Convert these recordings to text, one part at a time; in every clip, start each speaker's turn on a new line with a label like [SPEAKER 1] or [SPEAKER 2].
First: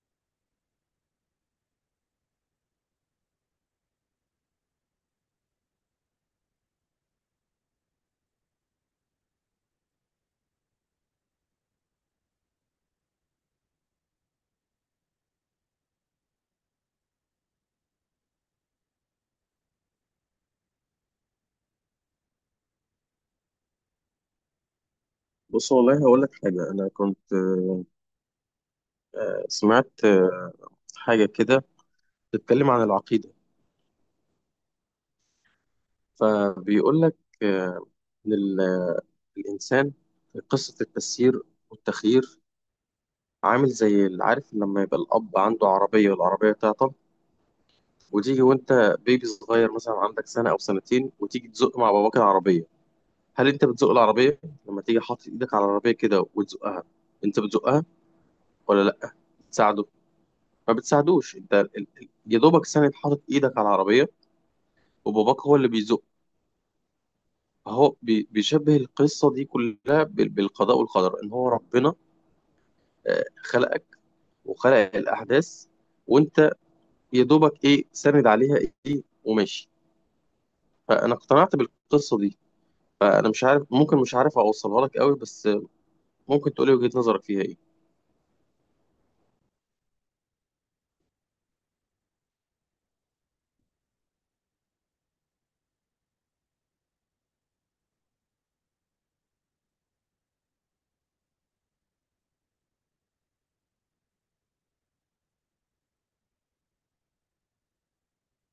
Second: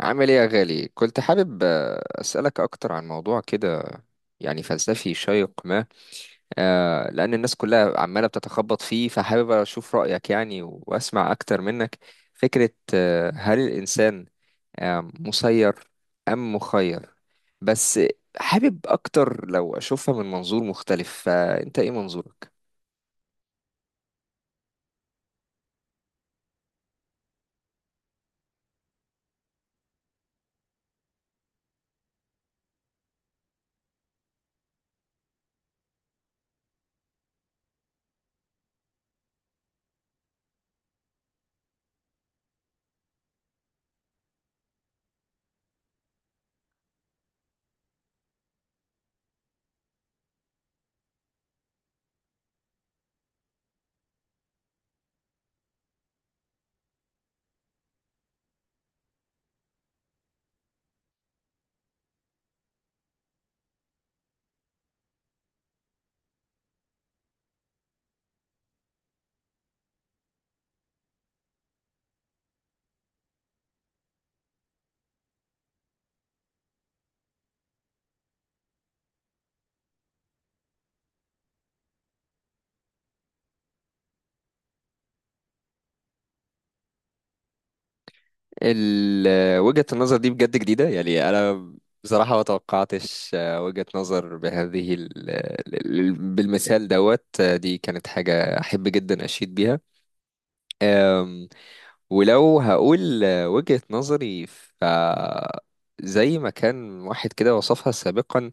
[SPEAKER 1] عامل ايه يا غالي؟ كنت حابب اسالك اكتر عن موضوع كده يعني فلسفي شيق ما. لان الناس كلها عماله بتتخبط فيه، فحابب اشوف رايك يعني واسمع اكتر منك. فكره هل الانسان مسير ام مخير؟ بس حابب اكتر لو اشوفها من منظور مختلف، فانت ايه منظورك؟
[SPEAKER 2] بص، والله هقول لك حاجة. أنا كنت سمعت حاجة كده بتتكلم عن العقيدة. فبيقول لك آه، إن الإنسان في قصة التسيير والتخيير عامل زي اللي عارف لما يبقى الأب عنده عربية والعربية تعطل، وتيجي وأنت بيبي صغير مثلا عندك سنة أو سنتين وتيجي تزق مع باباك العربية. هل أنت بتزق العربية لما تيجي حاطط إيدك على العربية كده وتزقها؟ أنت بتزقها ولا لأ؟ تساعده؟ ما بتساعدوش، انت يا دوبك ساند حاطط ايدك على العربيه، وباباك هو اللي بيزق. هو بيشبه القصه دي كلها بالقضاء والقدر، ان هو ربنا خلقك وخلق الاحداث، وانت يا دوبك ايه ساند عليها، ايه وماشي. فانا اقتنعت بالقصه دي. فانا مش عارف، ممكن مش عارف اوصلها لك قوي، بس ممكن تقولي وجهه نظرك فيها ايه؟
[SPEAKER 1] وجهة النظر دي بجد جديدة، يعني أنا بصراحة ما توقعتش وجهة نظر بهذه بالمثال دوت دي، كانت حاجة أحب جدا أشيد بيها. آم، ولو هقول وجهة نظري ف زي ما كان واحد كده وصفها سابقا.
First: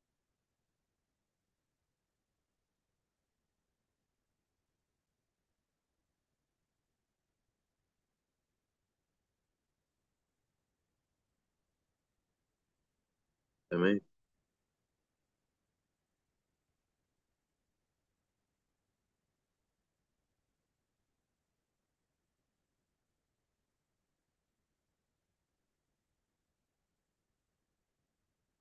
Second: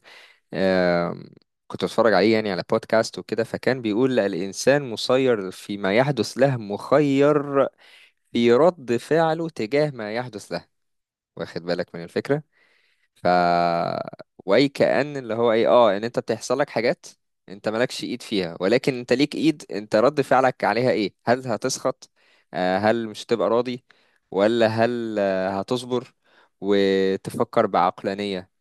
[SPEAKER 1] آم، كنت بتفرج عليه يعني على بودكاست وكده، فكان بيقول الإنسان مسير فيما يحدث له، مخير في رد فعله تجاه ما يحدث له. واخد بالك من الفكرة؟ ف
[SPEAKER 2] تمام.
[SPEAKER 1] واي كأن اللي هو ايه ان انت بتحصل لك حاجات انت مالكش ايد فيها، ولكن انت ليك ايد، انت رد فعلك عليها ايه؟ هل هتسخط؟ هل مش هتبقى راضي؟ ولا هل هتصبر وتفكر بعقلانية؟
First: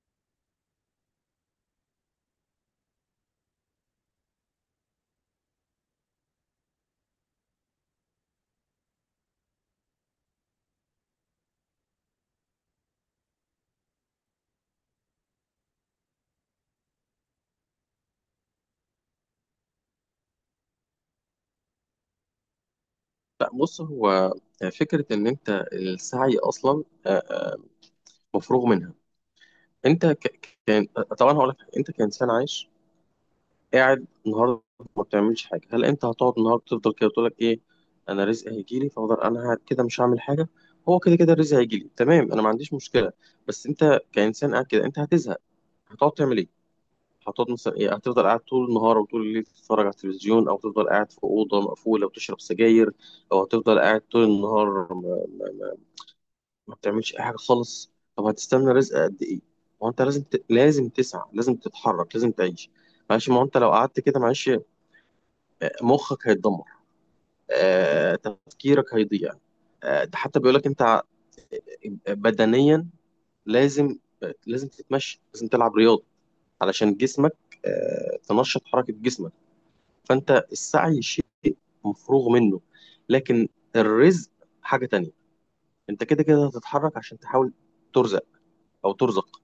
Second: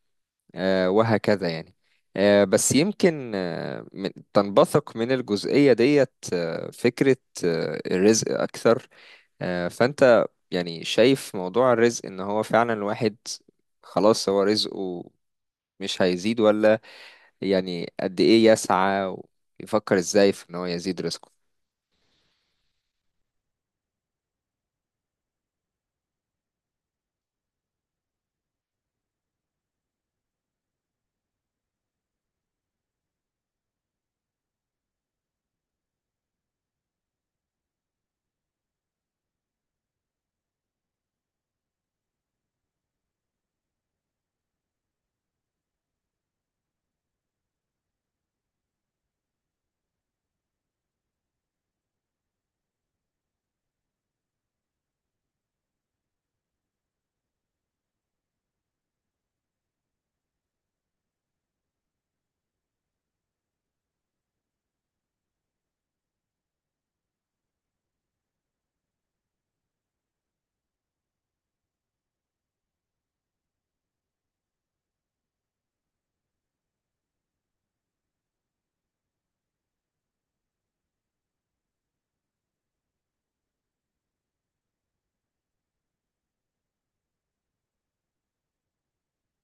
[SPEAKER 1] وهكذا يعني. بس يمكن تنبثق من الجزئية ديت فكرة الرزق أكثر. فانت يعني شايف موضوع الرزق ان هو فعلا الواحد خلاص هو رزقه مش هيزيد؟ ولا يعني قد ايه يسعى ويفكر ازاي في ان هو يزيد رزقه؟
[SPEAKER 2] لا بص، هو فكره ان انت السعي اصلا مفروغ منها. انت كان، طبعا هقول لك انت كانسان عايش قاعد النهارده ما بتعملش حاجه، هل انت هتقعد النهارده تفضل كده تقول لك ايه، انا رزقي هيجي لي فافضل انا قاعد كده مش هعمل حاجه، هو كده كده الرزق هيجي لي؟ تمام، انا ما عنديش مشكله، بس انت كانسان قاعد كده انت هتزهق. هتقعد تعمل ايه؟ هتقعد مثلا ايه، هتفضل قاعد طول النهار وطول الليل تتفرج على التلفزيون، او تفضل قاعد في اوضه مقفوله وتشرب سجاير، او هتفضل قاعد طول النهار ما ما, بتعملش اي حاجه خالص؟ طب هتستنى رزق قد ايه؟ ما هو انت لازم لازم تسعى، لازم تتحرك، لازم تعيش. معلش، ما هو انت لو قعدت كده معلش مخك هيتدمر، تفكيرك هيضيع. ده حتى بيقول لك انت بدنيا لازم لازم تتمشى، لازم تلعب رياضه علشان جسمك تنشط حركه جسمك. فانت السعي شيء مفروغ منه، لكن الرزق حاجه تانية. انت كده كده هتتحرك عشان تحاول ترزق او ترزق،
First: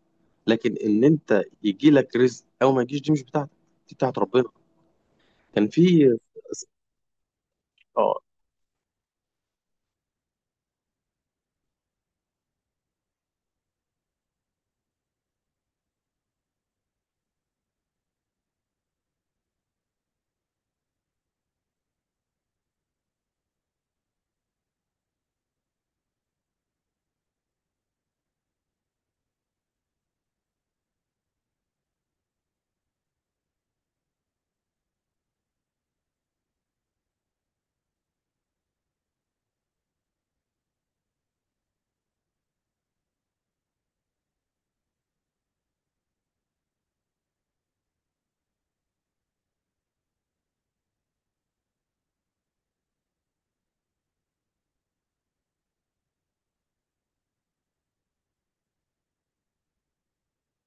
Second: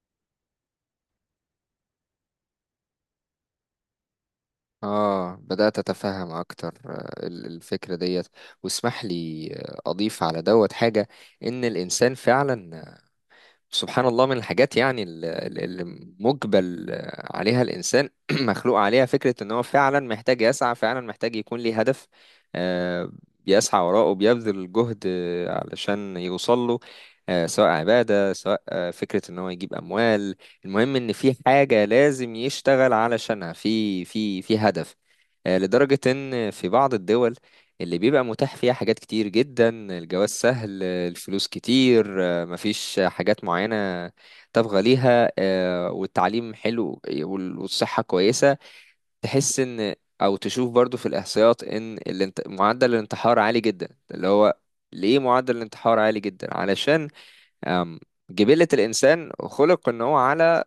[SPEAKER 2] لكن ان انت يجي لك رزق او ما يجيش دي مش بتاعتك، دي بتاعت ربنا.
[SPEAKER 1] اه،
[SPEAKER 2] كان
[SPEAKER 1] بدأت
[SPEAKER 2] في،
[SPEAKER 1] اتفهم اكتر الفكرة
[SPEAKER 2] اه
[SPEAKER 1] ديت. واسمح لي اضيف على دوت حاجة. ان الانسان فعلا سبحان الله من الحاجات يعني اللي مجبل عليها الإنسان مخلوق عليها، فكرة إن هو فعلا محتاج يسعى، فعلا محتاج يكون ليه هدف. آه، بيسعى وراءه، بيبذل جهد علشان يوصل له. سواء عبادة، سواء فكرة إن هو يجيب أموال. المهم إن في حاجة لازم يشتغل علشانها، في هدف. لدرجة إن في بعض الدول اللي بيبقى متاح فيها حاجات كتير جدا، الجواز سهل، الفلوس كتير، مفيش حاجات معينة تبغى ليها، والتعليم حلو، والصحة كويسة، تحس ان او تشوف برضو في الاحصائيات ان معدل الانتحار عالي جدا. اللي هو ليه معدل الانتحار عالي جدا؟ علشان آم، جبلة الانسان خلق ان هو على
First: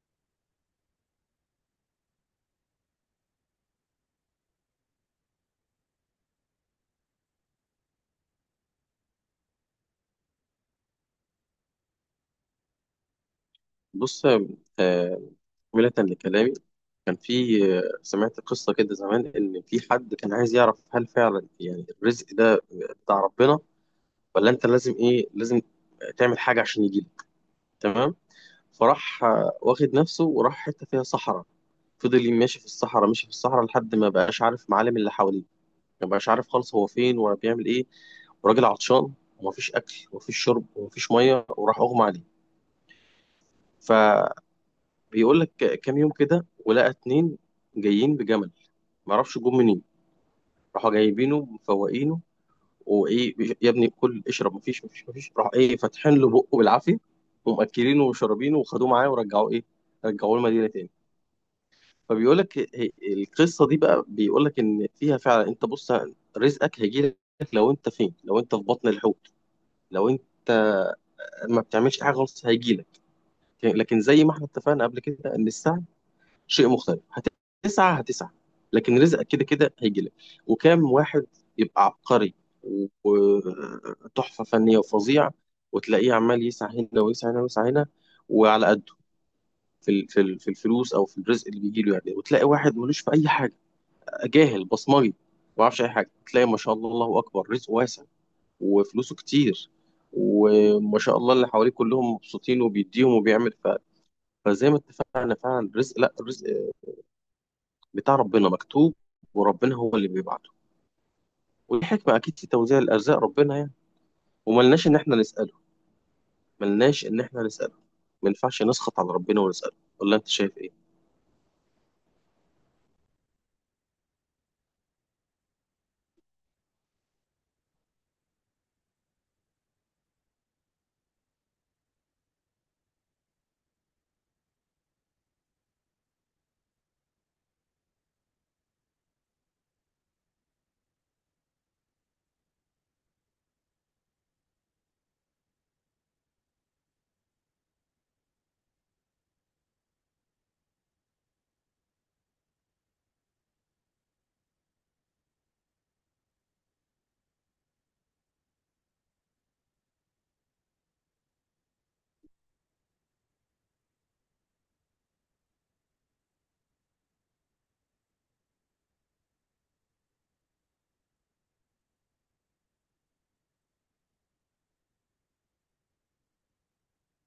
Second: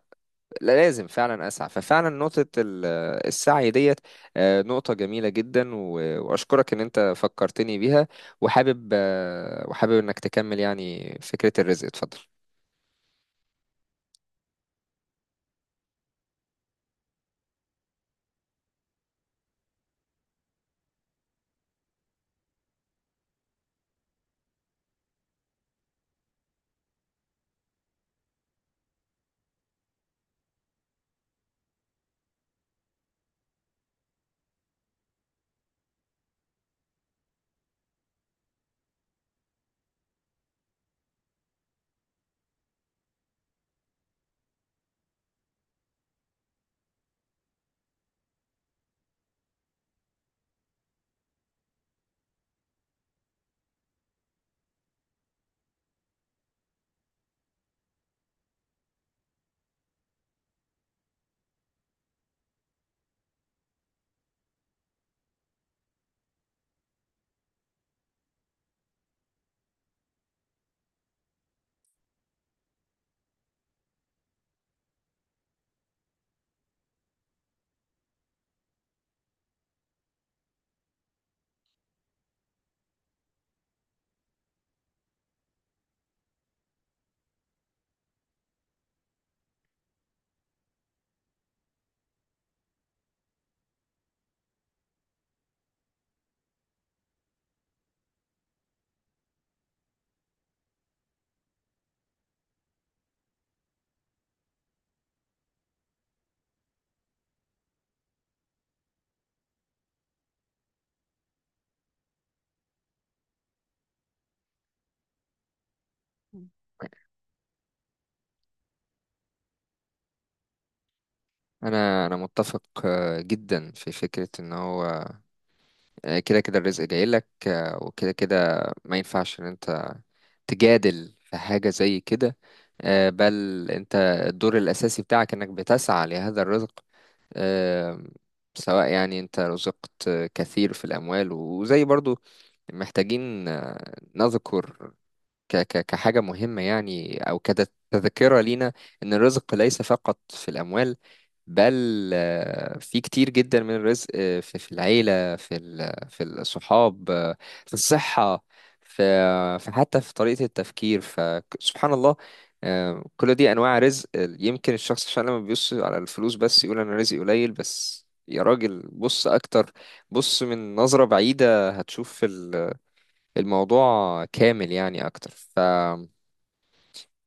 [SPEAKER 1] لا، لازم فعلا اسعى. ففعلا نقطة السعي ديت نقطة جميلة جدا، واشكرك ان انت فكرتني بيها. وحابب انك تكمل يعني فكرة الرزق، اتفضل.
[SPEAKER 2] بص آه، ملة لكلامي. كان في، سمعت قصة كده زمان إن في حد كان عايز يعرف هل فعلا يعني الرزق ده بتاع ربنا، ولا أنت لازم لازم تعمل حاجة عشان يجيلك. تمام. فراح واخد نفسه وراح حتة فيها صحراء. فضل ماشي في الصحراء، ماشي في الصحراء، لحد ما بقاش عارف معالم اللي حواليه. ما بقاش عارف خالص هو فين ولا بيعمل إيه، وراجل عطشان ومفيش أكل ومفيش شرب ومفيش مية، وراح أغمى عليه. فبيقول لك كام يوم كده، ولقى اتنين جايين بجمل، معرفش جم منين، راحوا جايبينه مفوقينه وايه، يا ابني كل اشرب، مفيش مفيش مفيش، راح ايه فاتحين له بقه بالعافيه، ومأكلينه وشربينه وخدوه معاه، ورجعوه ايه، المدينه تاني. فبيقول لك القصه دي بقى، بيقول لك ان فيها فعلا انت بص، رزقك هيجي لك، لو انت فين، لو انت في بطن الحوت، لو انت ما بتعملش حاجه خالص هيجي لك. لكن زي ما احنا اتفقنا قبل كده ان السعي شيء مختلف. هتسعى، هتسعى، لكن رزقك كده كده هيجي لك. وكام واحد يبقى عبقري وتحفة فنية وفظيع، وتلاقيه عمال يسعى هنا ويسعى هنا ويسعى هنا، وعلى قده في الفلوس، او في الرزق اللي بيجي له يعني. وتلاقي واحد ملوش في اي حاجة، جاهل بصمجي، ما يعرفش اي حاجة، تلاقي ما شاء الله الله اكبر، رزقه واسع وفلوسه كتير، وما شاء الله اللي حواليه كلهم مبسوطين وبيديهم وبيعمل فزي ما اتفقنا فعلا، الرزق، لا، الرزق بتاع ربنا مكتوب، وربنا هو اللي بيبعته، والحكمة أكيد في توزيع الأرزاق ربنا يعني. وملناش إن إحنا نسأله، ملناش إن إحنا نسأله. ما ينفعش نسخط على ربنا ونسأله، ولا أنت شايف إيه؟
[SPEAKER 1] انا متفق جدا في فكره ان هو كده كده الرزق جاي لك، وكده كده ما ينفعش ان انت تجادل في حاجه زي كده. بل انت الدور الاساسي بتاعك انك بتسعى لهذا الرزق. آه، سواء يعني انت رزقت كثير في الاموال. وزي برضو محتاجين نذكر ك ك كحاجة مهمة يعني، أو كتذكرة لينا، إن الرزق ليس فقط في الأموال، بل في كتير جدا من الرزق في العيلة، في الصحاب، في الصحة، في حتى في طريقة التفكير، فسبحان الله. كل دي أنواع رزق. يمكن الشخص عشان لما بيبص على الفلوس بس يقول أنا رزقي قليل. بس يا راجل بص أكتر، بص من نظرة بعيدة، هتشوف الموضوع كامل يعني اكتر. ف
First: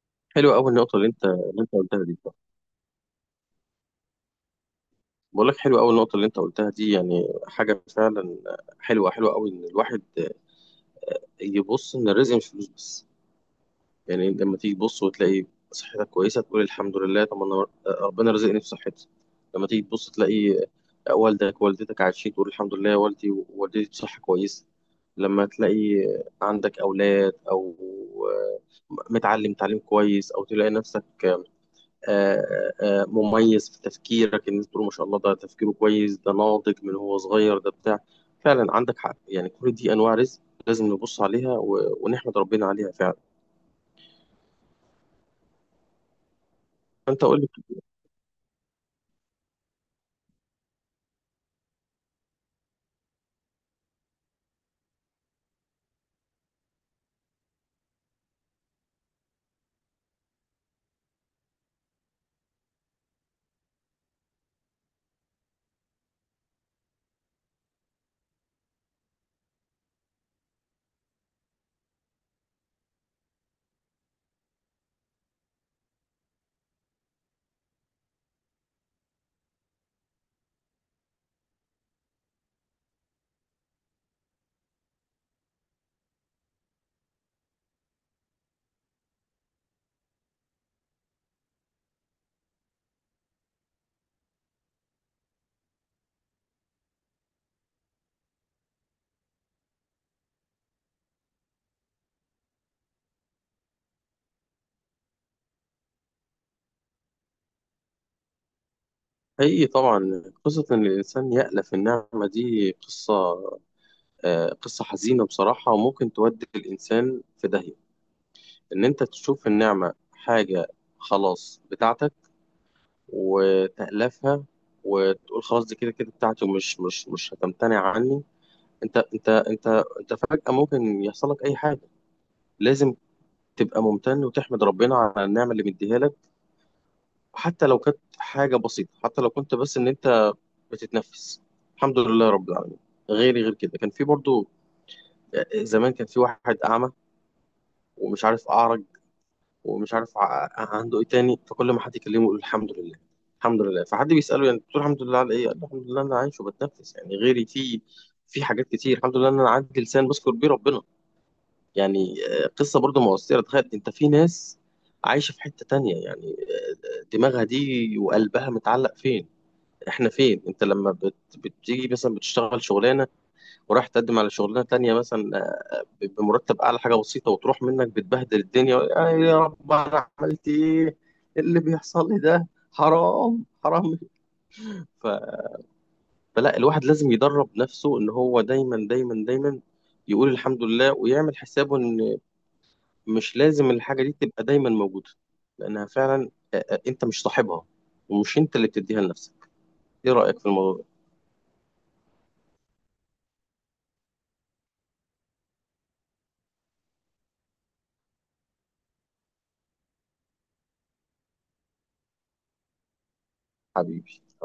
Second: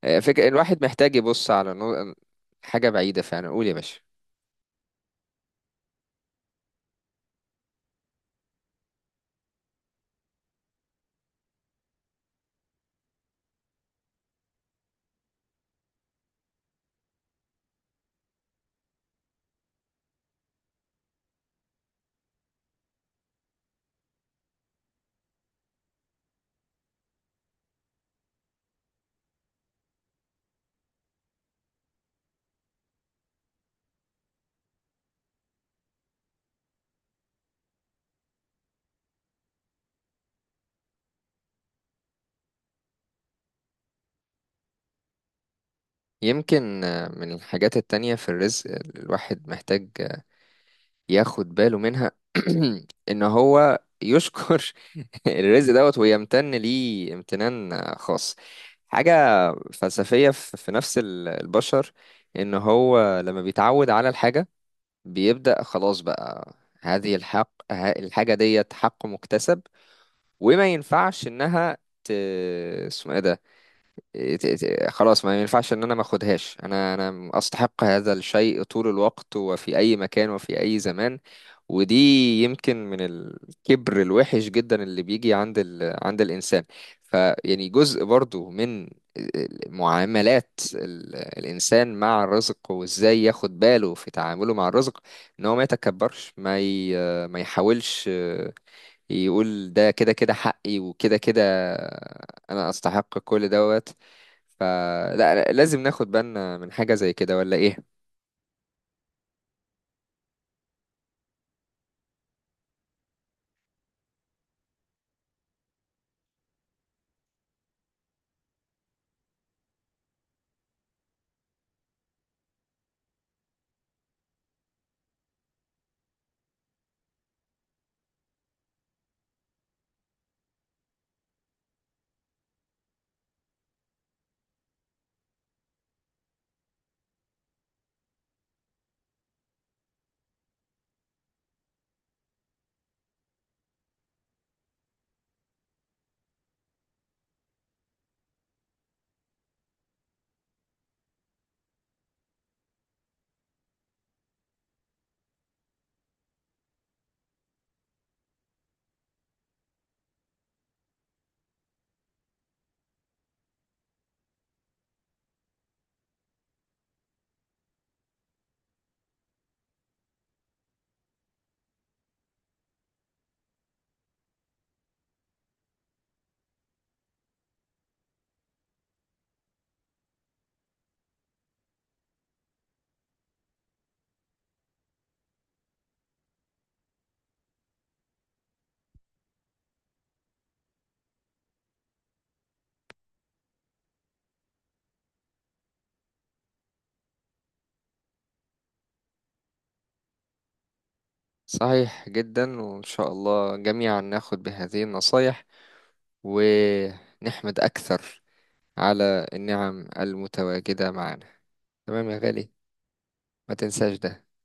[SPEAKER 2] حلوة أول
[SPEAKER 1] الواحد
[SPEAKER 2] نقطة اللي
[SPEAKER 1] محتاج
[SPEAKER 2] أنت
[SPEAKER 1] يبص
[SPEAKER 2] اللي أنت
[SPEAKER 1] على
[SPEAKER 2] قلتها دي.
[SPEAKER 1] حاجة بعيدة فعلا. قول يا باشا.
[SPEAKER 2] بقول لك حلوة أول نقطة اللي أنت قلتها دي، يعني حاجة فعلا حلوة، حلوة أوي، إن الواحد يبص إن الرزق مش فلوس بس. يعني لما تيجي تبص وتلاقي صحتك كويسة تقول الحمد لله، طب أنا ربنا رزقني بصحتي. لما تيجي تبص تلاقي والدك والدتك عايشين تقول الحمد لله يا والدي ووالدتي بصحة كويسة. لما تلاقي عندك أولاد، أو متعلم تعليم كويس، أو تلاقي نفسك آه، مميز في تفكيرك، الناس تقول ما شاء الله، ده تفكيره كويس، ده ناضج من هو صغير، ده بتاع. فعلا عندك حق يعني، كل دي أنواع رزق لازم نبص عليها ونحمد ربنا عليها فعلا.
[SPEAKER 1] يمكن
[SPEAKER 2] فأنت
[SPEAKER 1] من
[SPEAKER 2] أقول
[SPEAKER 1] الحاجات
[SPEAKER 2] لك،
[SPEAKER 1] التانية في الرزق الواحد محتاج ياخد باله منها، ان هو يشكر الرزق دوت ويمتن ليه امتنان خاص. حاجة فلسفية في نفس البشر، ان هو لما بيتعود على الحاجة بيبدأ خلاص بقى هذه الحاجة ديت حق مكتسب، وما ينفعش انها ت... اسمه ايه ده، خلاص ما ينفعش ان انا ما اخدهاش. انا استحق هذا الشيء طول الوقت وفي اي مكان وفي اي زمان. ودي يمكن من الكبر الوحش جدا اللي بيجي عند عند الانسان. فيعني جزء برضو من معاملات الانسان مع الرزق، وازاي ياخد باله في تعامله مع الرزق، ان هو ما يتكبرش، ما يحاولش يقول ده كده كده حقي وكده كده انا استحق كل دوت. فلا، لازم ناخد بالنا من حاجة زي كده، ولا ايه؟
[SPEAKER 2] حقيقي طبعا قصة إن الإنسان يألف النعمة دي قصة حزينة بصراحة، وممكن تودي الإنسان في داهية. إن أنت تشوف النعمة حاجة خلاص بتاعتك وتألفها، وتقول خلاص دي كده كده بتاعتي، ومش مش مش هتمتنع عني. أنت أنت أنت أنت فجأة ممكن يحصل لك أي حاجة. لازم تبقى ممتن وتحمد ربنا على النعمة اللي مديها لك، حتى لو كانت حاجة بسيطة، حتى لو كنت بس إن أنت بتتنفس، الحمد لله رب العالمين. غيري غير كده، كان في برضو زمان، كان في واحد أعمى ومش عارف أعرج، ومش عارف عنده ايه تاني، فكل ما حد يكلمه يقول الحمد لله الحمد لله. فحد بيسأله يعني بتقول الحمد لله على ايه، قال له الحمد لله انا عايش وبتنفس، يعني غيري في حاجات كتير الحمد لله، ان انا عندي لسان بذكر بيه ربنا. يعني قصة برضو مؤثرة. تخيل انت في ناس عايشة في حتة تانية، يعني دماغها دي وقلبها متعلق فين؟ احنا فين؟ انت لما بتيجي مثلا بتشتغل شغلانة ورايح تقدم على شغلانه تانية مثلا بمرتب اعلى حاجه بسيطه، وتروح منك، بتبهدل الدنيا، يا رب انا عملت ايه، إيه اللي بيحصل لي ده، حرام حرام. ف- فلا الواحد لازم يدرب نفسه ان هو دايما دايما دايما يقول الحمد لله، ويعمل حسابه ان مش لازم الحاجه دي تبقى دايما موجوده، لانها فعلا انت مش صاحبها ومش انت اللي بتديها لنفسك. ايه رايك في الموضوع ده؟
[SPEAKER 1] صحيح جدا، وان شاء الله جميعا ناخد بهذه النصايح ونحمد اكثر على النعم المتواجدة معنا. تمام يا غالي، ما تنساش
[SPEAKER 2] حبيبي.
[SPEAKER 1] ده.